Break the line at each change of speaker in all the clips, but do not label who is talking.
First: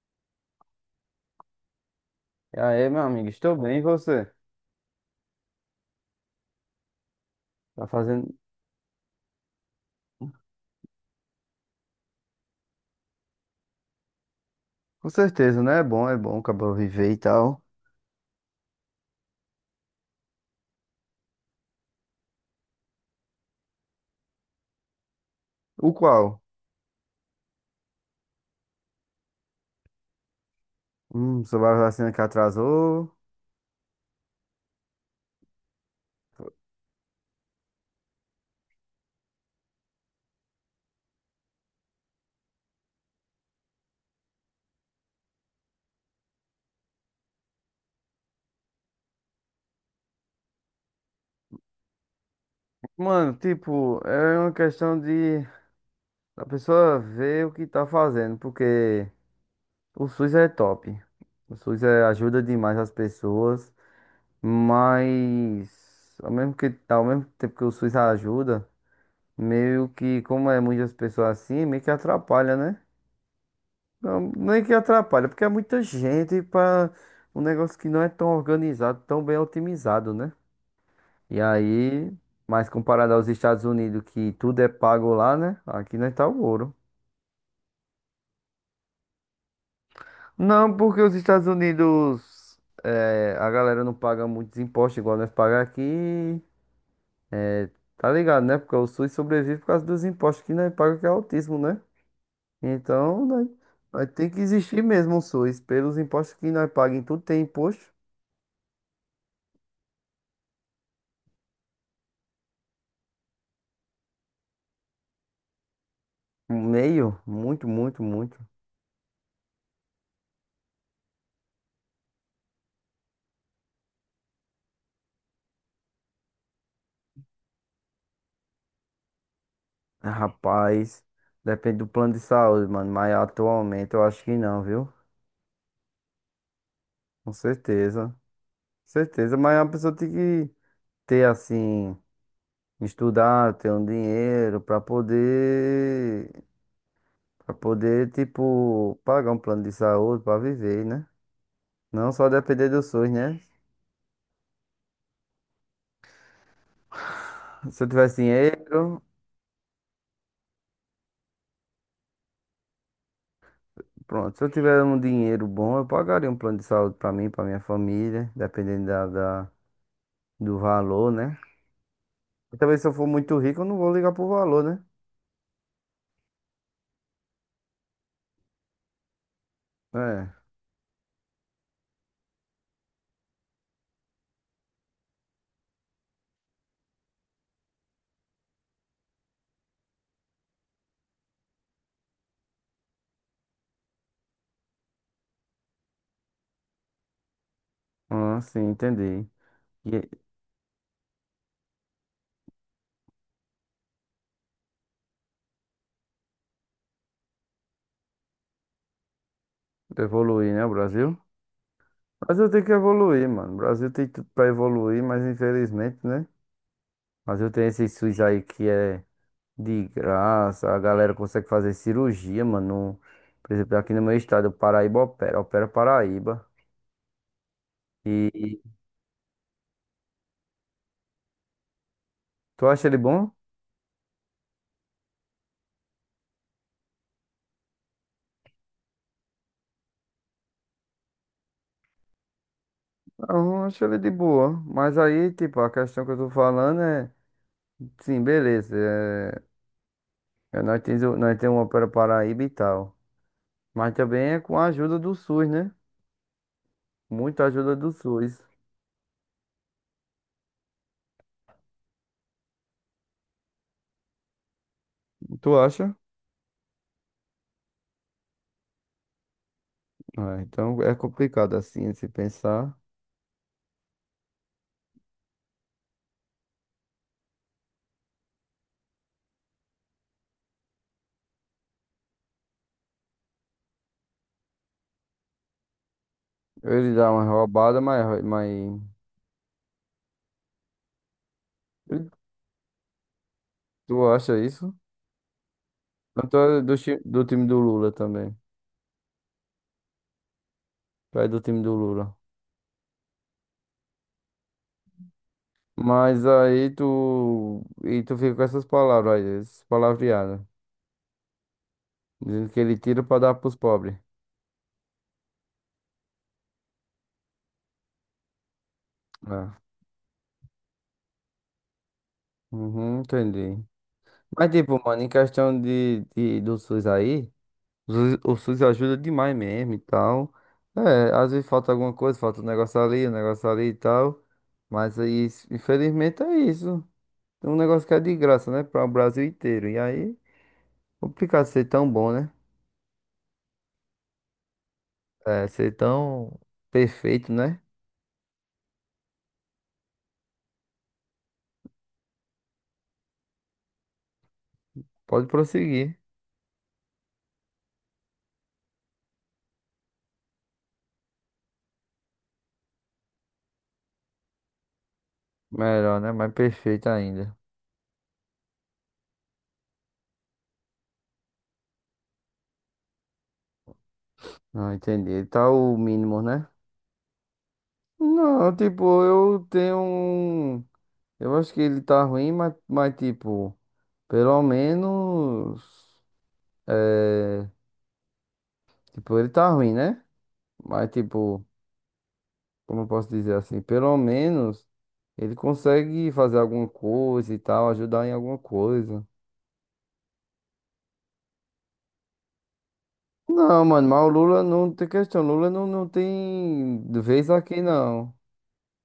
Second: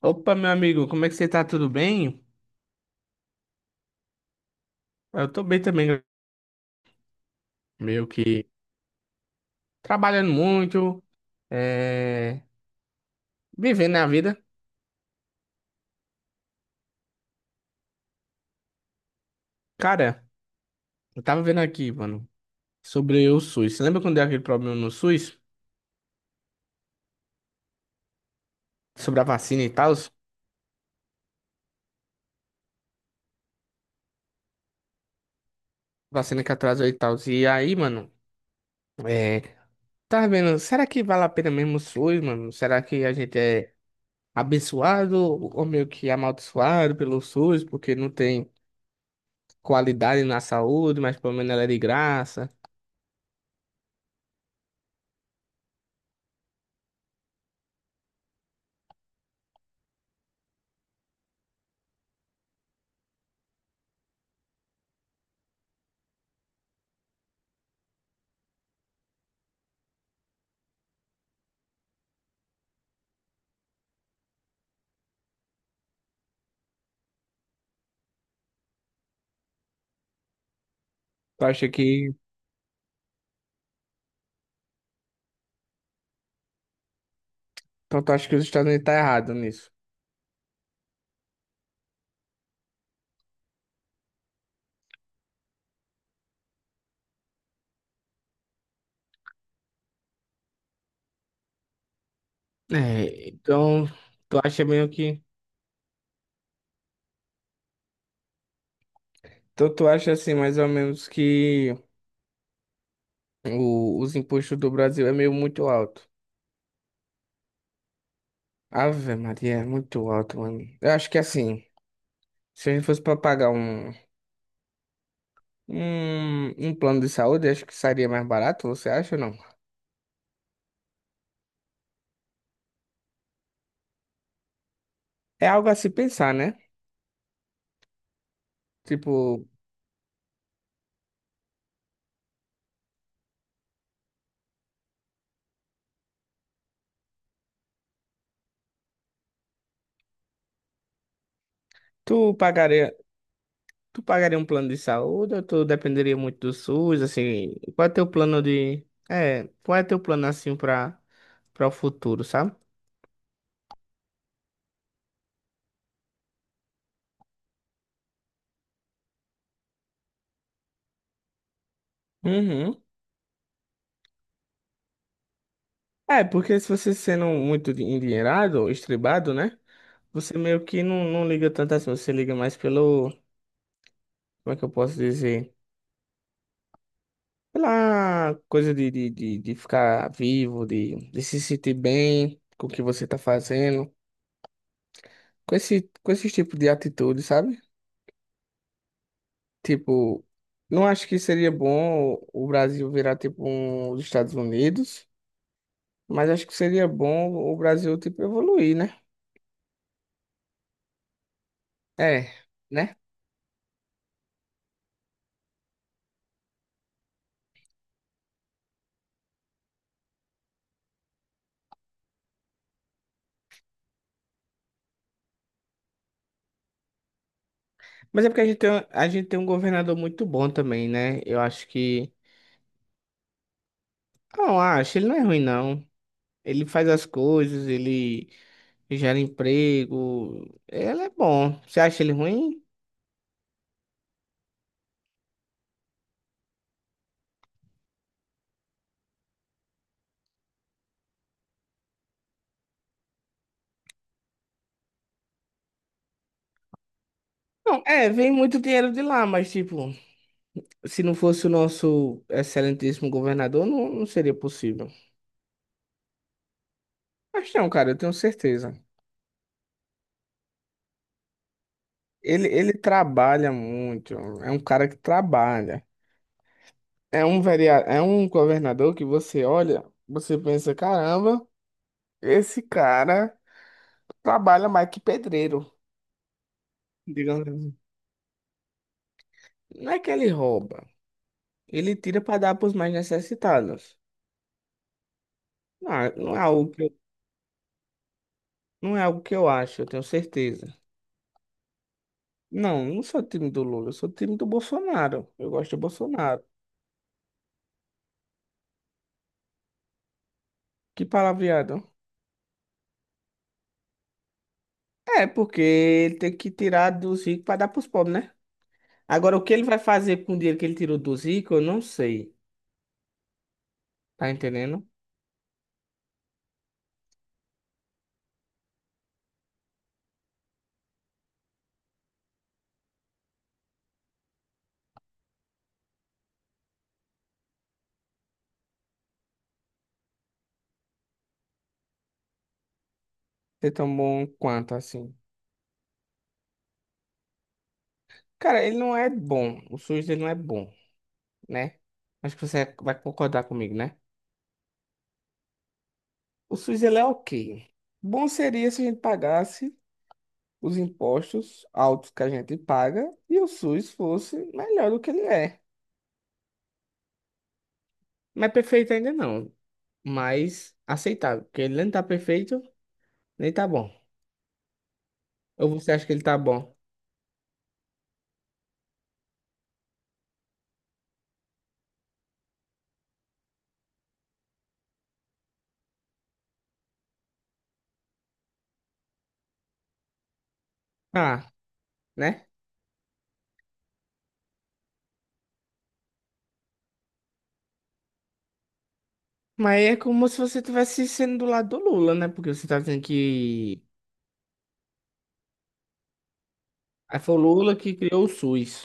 Opa, meu amigo, como é que você tá? Tudo bem?
E aí, meu amigo, estou bem, e você?
Eu tô bem também,
Tá
meio
fazendo?
que trabalhando muito, é... vivendo a vida.
Com certeza, né? É bom, acabou viver e tal.
Cara, eu tava vendo aqui, mano, sobre o SUS. Você lembra quando deu aquele problema no SUS?
O qual?
Sobre a vacina e tal?
Sobre a vacina que atrasou.
Vacina que atrasou e tal. E aí, mano, é... tava vendo, será que vale a pena mesmo o SUS, mano? Será que a gente é abençoado ou meio que amaldiçoado pelo SUS porque não tem qualidade na saúde, mas pelo menos ela é de graça?
Mano, tipo, é uma questão de a pessoa ver o que tá fazendo, porque o SUS é top. Ajuda demais as pessoas, mas ao mesmo tempo que o SUS ajuda, meio que, como é muitas pessoas assim, meio que atrapalha, né? Não, nem que atrapalha, porque é muita gente para um negócio que não é tão organizado, tão bem otimizado, né? E
Tu acha
aí,
que
mas comparado aos Estados Unidos, que tudo é pago lá, né? Aqui não tá o ouro.
Então tu acha que os Estados Unidos tá errado nisso?
Não, porque os Estados Unidos, é, a galera não paga muitos impostos igual nós pagamos aqui. é, Tá ligado, né? Porque o SUS sobrevive por causa dos impostos que nós pagamos, que é altíssimo, né? Então,
É,
né?
então,
Vai ter que
tu acha
existir
meio
mesmo o
que.
SUS. Pelos impostos que nós pagamos, tudo tem imposto.
Então tu acha assim, mais ou menos, que os impostos do Brasil é meio muito alto.
Um meio? Muito, muito, muito.
Ave Maria, é muito alto, mano. Eu acho que assim, se a gente fosse pra pagar um plano de saúde, acho que sairia mais barato, você acha ou não?
Ah, rapaz, depende do plano de saúde, mano. Mas atualmente eu acho que não, viu?
É algo a se pensar, né?
Com certeza. Certeza,
Tipo,
mas a pessoa tem que ter assim, estudar, ter um dinheiro pra poder, para poder, tipo, pagar um plano de saúde pra viver, né? Não só
tu
depender do
pagaria.
SUS, né?
Tu pagaria um plano de saúde ou tu dependeria muito do SUS, assim,
Se
qual
eu
é teu
tivesse
plano de...
dinheiro,
É, qual é teu plano, assim, pra o futuro, sabe?
pronto. Se eu tiver um dinheiro bom, eu pagaria um plano de saúde pra mim, pra minha família, dependendo do valor, né? E talvez
Uhum.
se eu for muito rico, eu não vou ligar pro valor, né?
É, porque se você sendo muito endinheirado, estribado, né?
É.
Você meio que não liga tanto assim, você liga mais pelo... Como é que eu posso dizer? Pela coisa de ficar vivo, de se sentir bem com o que você tá fazendo. Com esse tipo de atitude, sabe?
Ah, sim, entendi. E
Tipo, não acho que seria bom o Brasil virar tipo os Estados Unidos, mas acho que seria bom o Brasil tipo evoluir, né?
evoluir, né, o Brasil? O
É,
Brasil tem que
né?
evoluir, mano. O Brasil tem tudo pra evoluir, mas infelizmente, né? O Brasil tem esse SUS aí que é de graça, a galera consegue fazer cirurgia, mano. Por exemplo, aqui no meu estado, o Paraíba opera, opera Paraíba.
Mas é porque a gente
E
tem, a gente tem um governador muito bom também, né? Eu acho que.
tu acha ele bom?
Não, acho, ele não é ruim, não. Ele faz as coisas, ele gera emprego. Ele é bom. Você acha ele ruim?
Não, eu acho ele de boa. Mas aí, tipo, a questão que eu tô falando é. Sim, beleza. É, nós temos, nós temos uma para Paraíba e tal. Mas também é com a ajuda do SUS, né? Muita ajuda
Não,
do
é, vem
SUS.
muito dinheiro de lá, mas tipo, se não fosse o nosso excelentíssimo governador, não seria possível.
Tu acha?
Mas não, cara, eu tenho certeza.
Ah, então é complicado assim se
Ele
pensar.
trabalha muito, é um cara que trabalha. É um vereador, é um governador que você olha, você pensa, caramba, esse cara trabalha mais que pedreiro,
Ele dá uma
digamos assim.
roubada, mas...
Não é que ele rouba, ele tira para dar para os mais
Tu
necessitados.
acha isso?
Não,
Tanto tô do, do time do Lula também.
não é algo que eu acho, eu tenho certeza.
Tu é do time do Lula.
Não, não sou time do Lula, eu sou time do Bolsonaro. Eu gosto do
Mas
Bolsonaro.
aí tu. E tu fica com essas palavras aí, essas palavreadas.
Que palavreado.
Dizendo que ele tira pra dar pros pobres.
É, porque ele tem que tirar dos ricos para dar pros pobres, né? Agora, o que
É.
ele vai fazer com o dinheiro que ele tirou dos ricos, eu não sei.
Uhum, entendi.
Tá
Mas, tipo,
entendendo?
mano, em questão do SUS aí, o SUS ajuda demais mesmo e tal. É, às vezes falta alguma coisa, falta um negócio ali e tal. Mas aí, infelizmente, é isso. É um negócio que é de graça, né? Para o Brasil inteiro. E aí, complicado ser tão bom, né?
Ser tão bom quanto assim.
É, ser tão perfeito, né?
Cara, ele não é bom. O SUS dele não é bom, né? Acho que você vai concordar comigo, né?
Pode prosseguir.
O SUS ele é ok. Bom seria se a gente pagasse os impostos altos que a gente paga e o SUS fosse melhor do que ele é.
Melhor, né? Mais perfeito ainda.
Não é perfeito ainda não, mas aceitável, porque ele nem tá perfeito, nem tá bom.
Não, entendi. Tá
Ou
o
você acha que
mínimo,
ele tá
né?
bom?
Não, tipo, eu tenho. Um eu acho que ele tá ruim, mas tipo, pelo menos. É, tipo, ele tá ruim, né? Mas, tipo,
Ah, né?
como eu posso dizer assim? Pelo menos ele consegue fazer alguma coisa e tal, ajudar em alguma coisa.
Mas é como se você estivesse sendo do lado do Lula, né? Porque você tá dizendo
Não,
que.
mano, mas o Lula não tem questão. Lula não tem
Aí
vez
foi o
aqui,
Lula que
não.
criou o SUS.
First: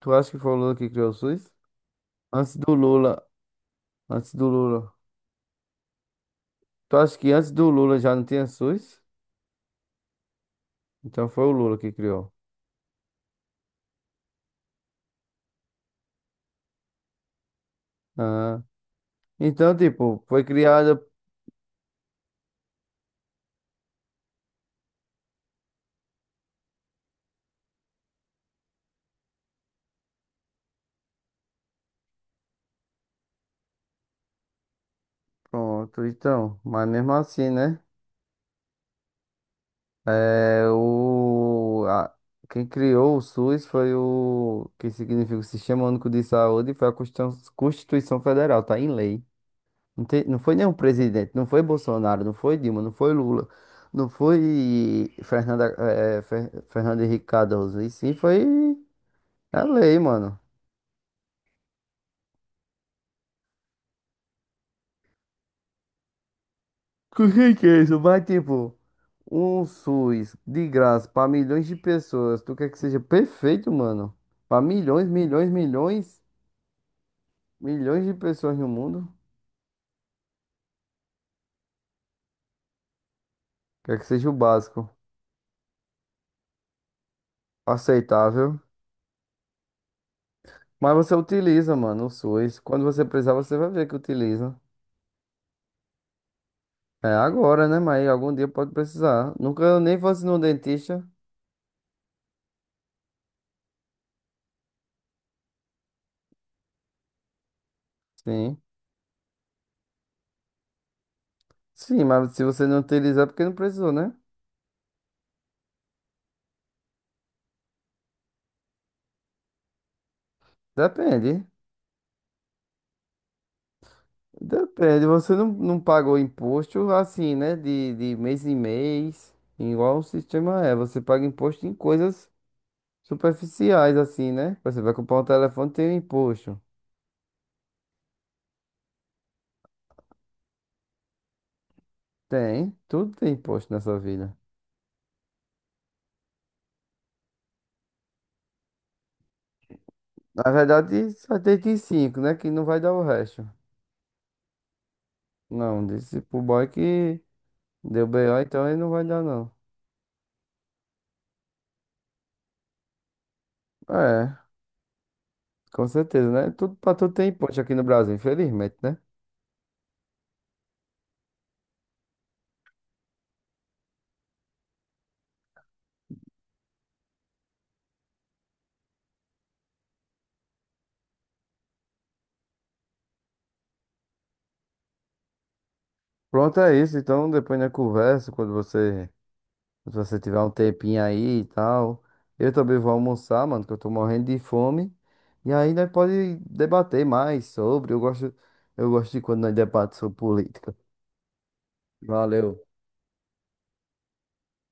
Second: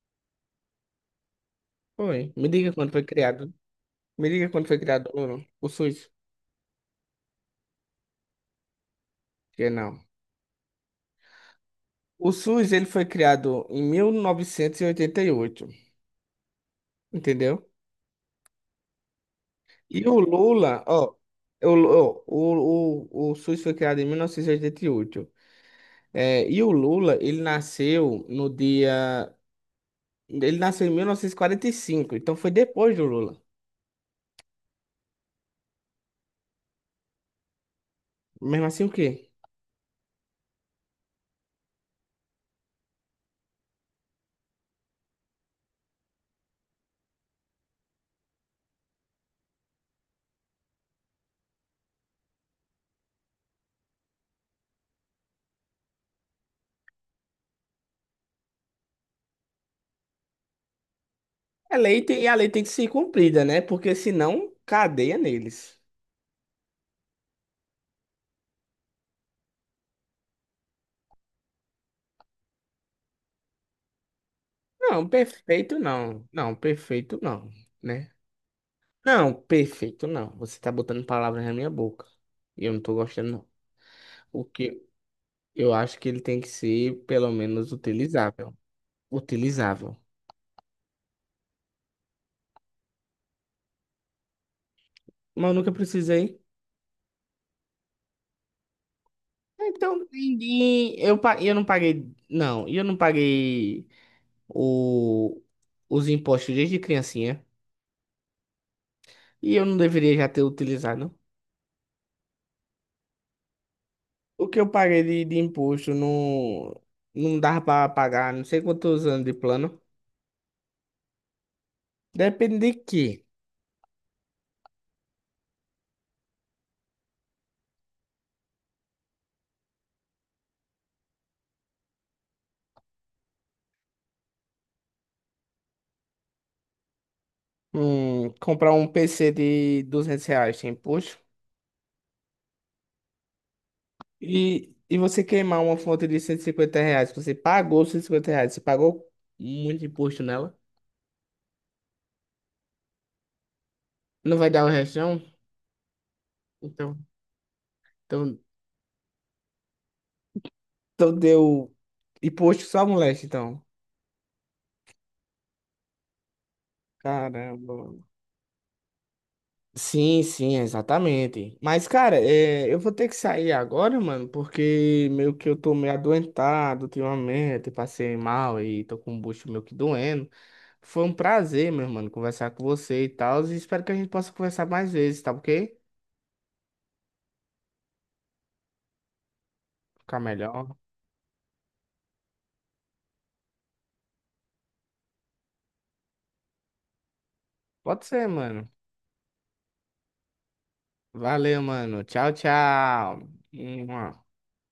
Tu acha que foi o Lula que criou o SUS?
Foi. Me
Antes
diga
do
quando foi
Lula.
criado. Me
Antes do
diga quando foi
Lula.
criado o Lula. O SUS.
Tu acha que antes do Lula já não tinha SUS?
Que não.
Então foi o Lula que criou.
O SUS, ele foi criado em mil novecentos e oitenta e oito. Entendeu?
Ah. Então,
E o
tipo, foi
Lula,
criada.
ó. O SUS foi criado em 1988. É, e o Lula, ele nasceu no dia. Ele nasceu em mil novecentos e quarenta e cinco. Então foi depois do Lula.
Pronto, então. Mas mesmo assim, né?
Mesmo assim, o quê?
É, quem criou o SUS foi o que significa o Sistema Único de Saúde, foi a Constituição Federal, tá em lei. Não, não foi nenhum presidente, não foi Bolsonaro, não foi Dilma, não foi Lula, não foi Fernanda, Fernando Henrique Cardoso, e sim foi a lei, mano.
É lei e a lei tem que ser cumprida, né? Porque senão, cadeia neles.
O que que é isso? Vai, tipo, um SUS de graça pra milhões de pessoas. Tu quer que seja perfeito, mano? Pra milhões,
Não,
milhões,
perfeito
milhões,
não. Não, perfeito não,
milhões
né?
de pessoas no mundo.
Não, perfeito não. Você tá botando palavras na minha boca. E eu não tô gostando, não.
Quer que seja o
O que
básico,
eu acho que ele tem que ser, pelo menos, utilizável.
aceitável.
Utilizável.
Mas você utiliza, mano, o SUS. Quando você precisar, você vai ver que utiliza.
Mas eu nunca precisei.
É agora, né? Mas algum dia pode precisar. Nunca eu nem
Então,
fosse no
ninguém.
dentista.
Eu não paguei. Não, eu não paguei o, os impostos desde criancinha.
Sim.
E eu não deveria já ter utilizado.
Sim, mas se você não utilizar, é porque não precisou, né?
O que eu paguei de imposto não dava para pagar, não sei quantos anos de plano.
Depende.
Depende de quê?
Depende, você não paga o imposto assim, né? De mês em mês, igual o sistema é. Você paga imposto em coisas superficiais, assim, né? Você vai comprar um telefone, tem um imposto.
Comprar um PC de R$ 200 tem imposto.
Tem, tudo tem imposto nessa vida.
E você queimar uma fonte de R$ 150, você pagou R$ 150, você pagou muito imposto
Na
nela.
verdade, só tem de cinco, né? Que não vai dar o resto.
Não vai dar o resto, não?
Não, disse pro boy
Então,
que deu
então,
BO, então ele não vai dar, não.
então deu imposto só moleque, então.
É, com certeza, né? Tudo pra tudo tem
Caramba.
imposto aqui no Brasil, infelizmente, né?
Sim, sim, exatamente. Mas, cara, eu vou ter que sair agora, mano, porque meio que eu tô meio adoentado ultimamente, passei mal e tô com o bucho meio que doendo. Foi um prazer, meu mano, conversar com você e tal, e espero que a gente possa conversar mais vezes, tá ok?
Pronto, é isso. Então, depois na conversa, quando você. Se você
Ficar
tiver um
melhor.
tempinho aí e tal. Eu também vou almoçar, mano, que eu tô morrendo de fome. E aí nós pode debater mais sobre.
Pode ser, mano.
Eu gosto de quando nós debatemos sobre política.
Valeu, mano. Tchau,
Valeu.
tchau. Mua.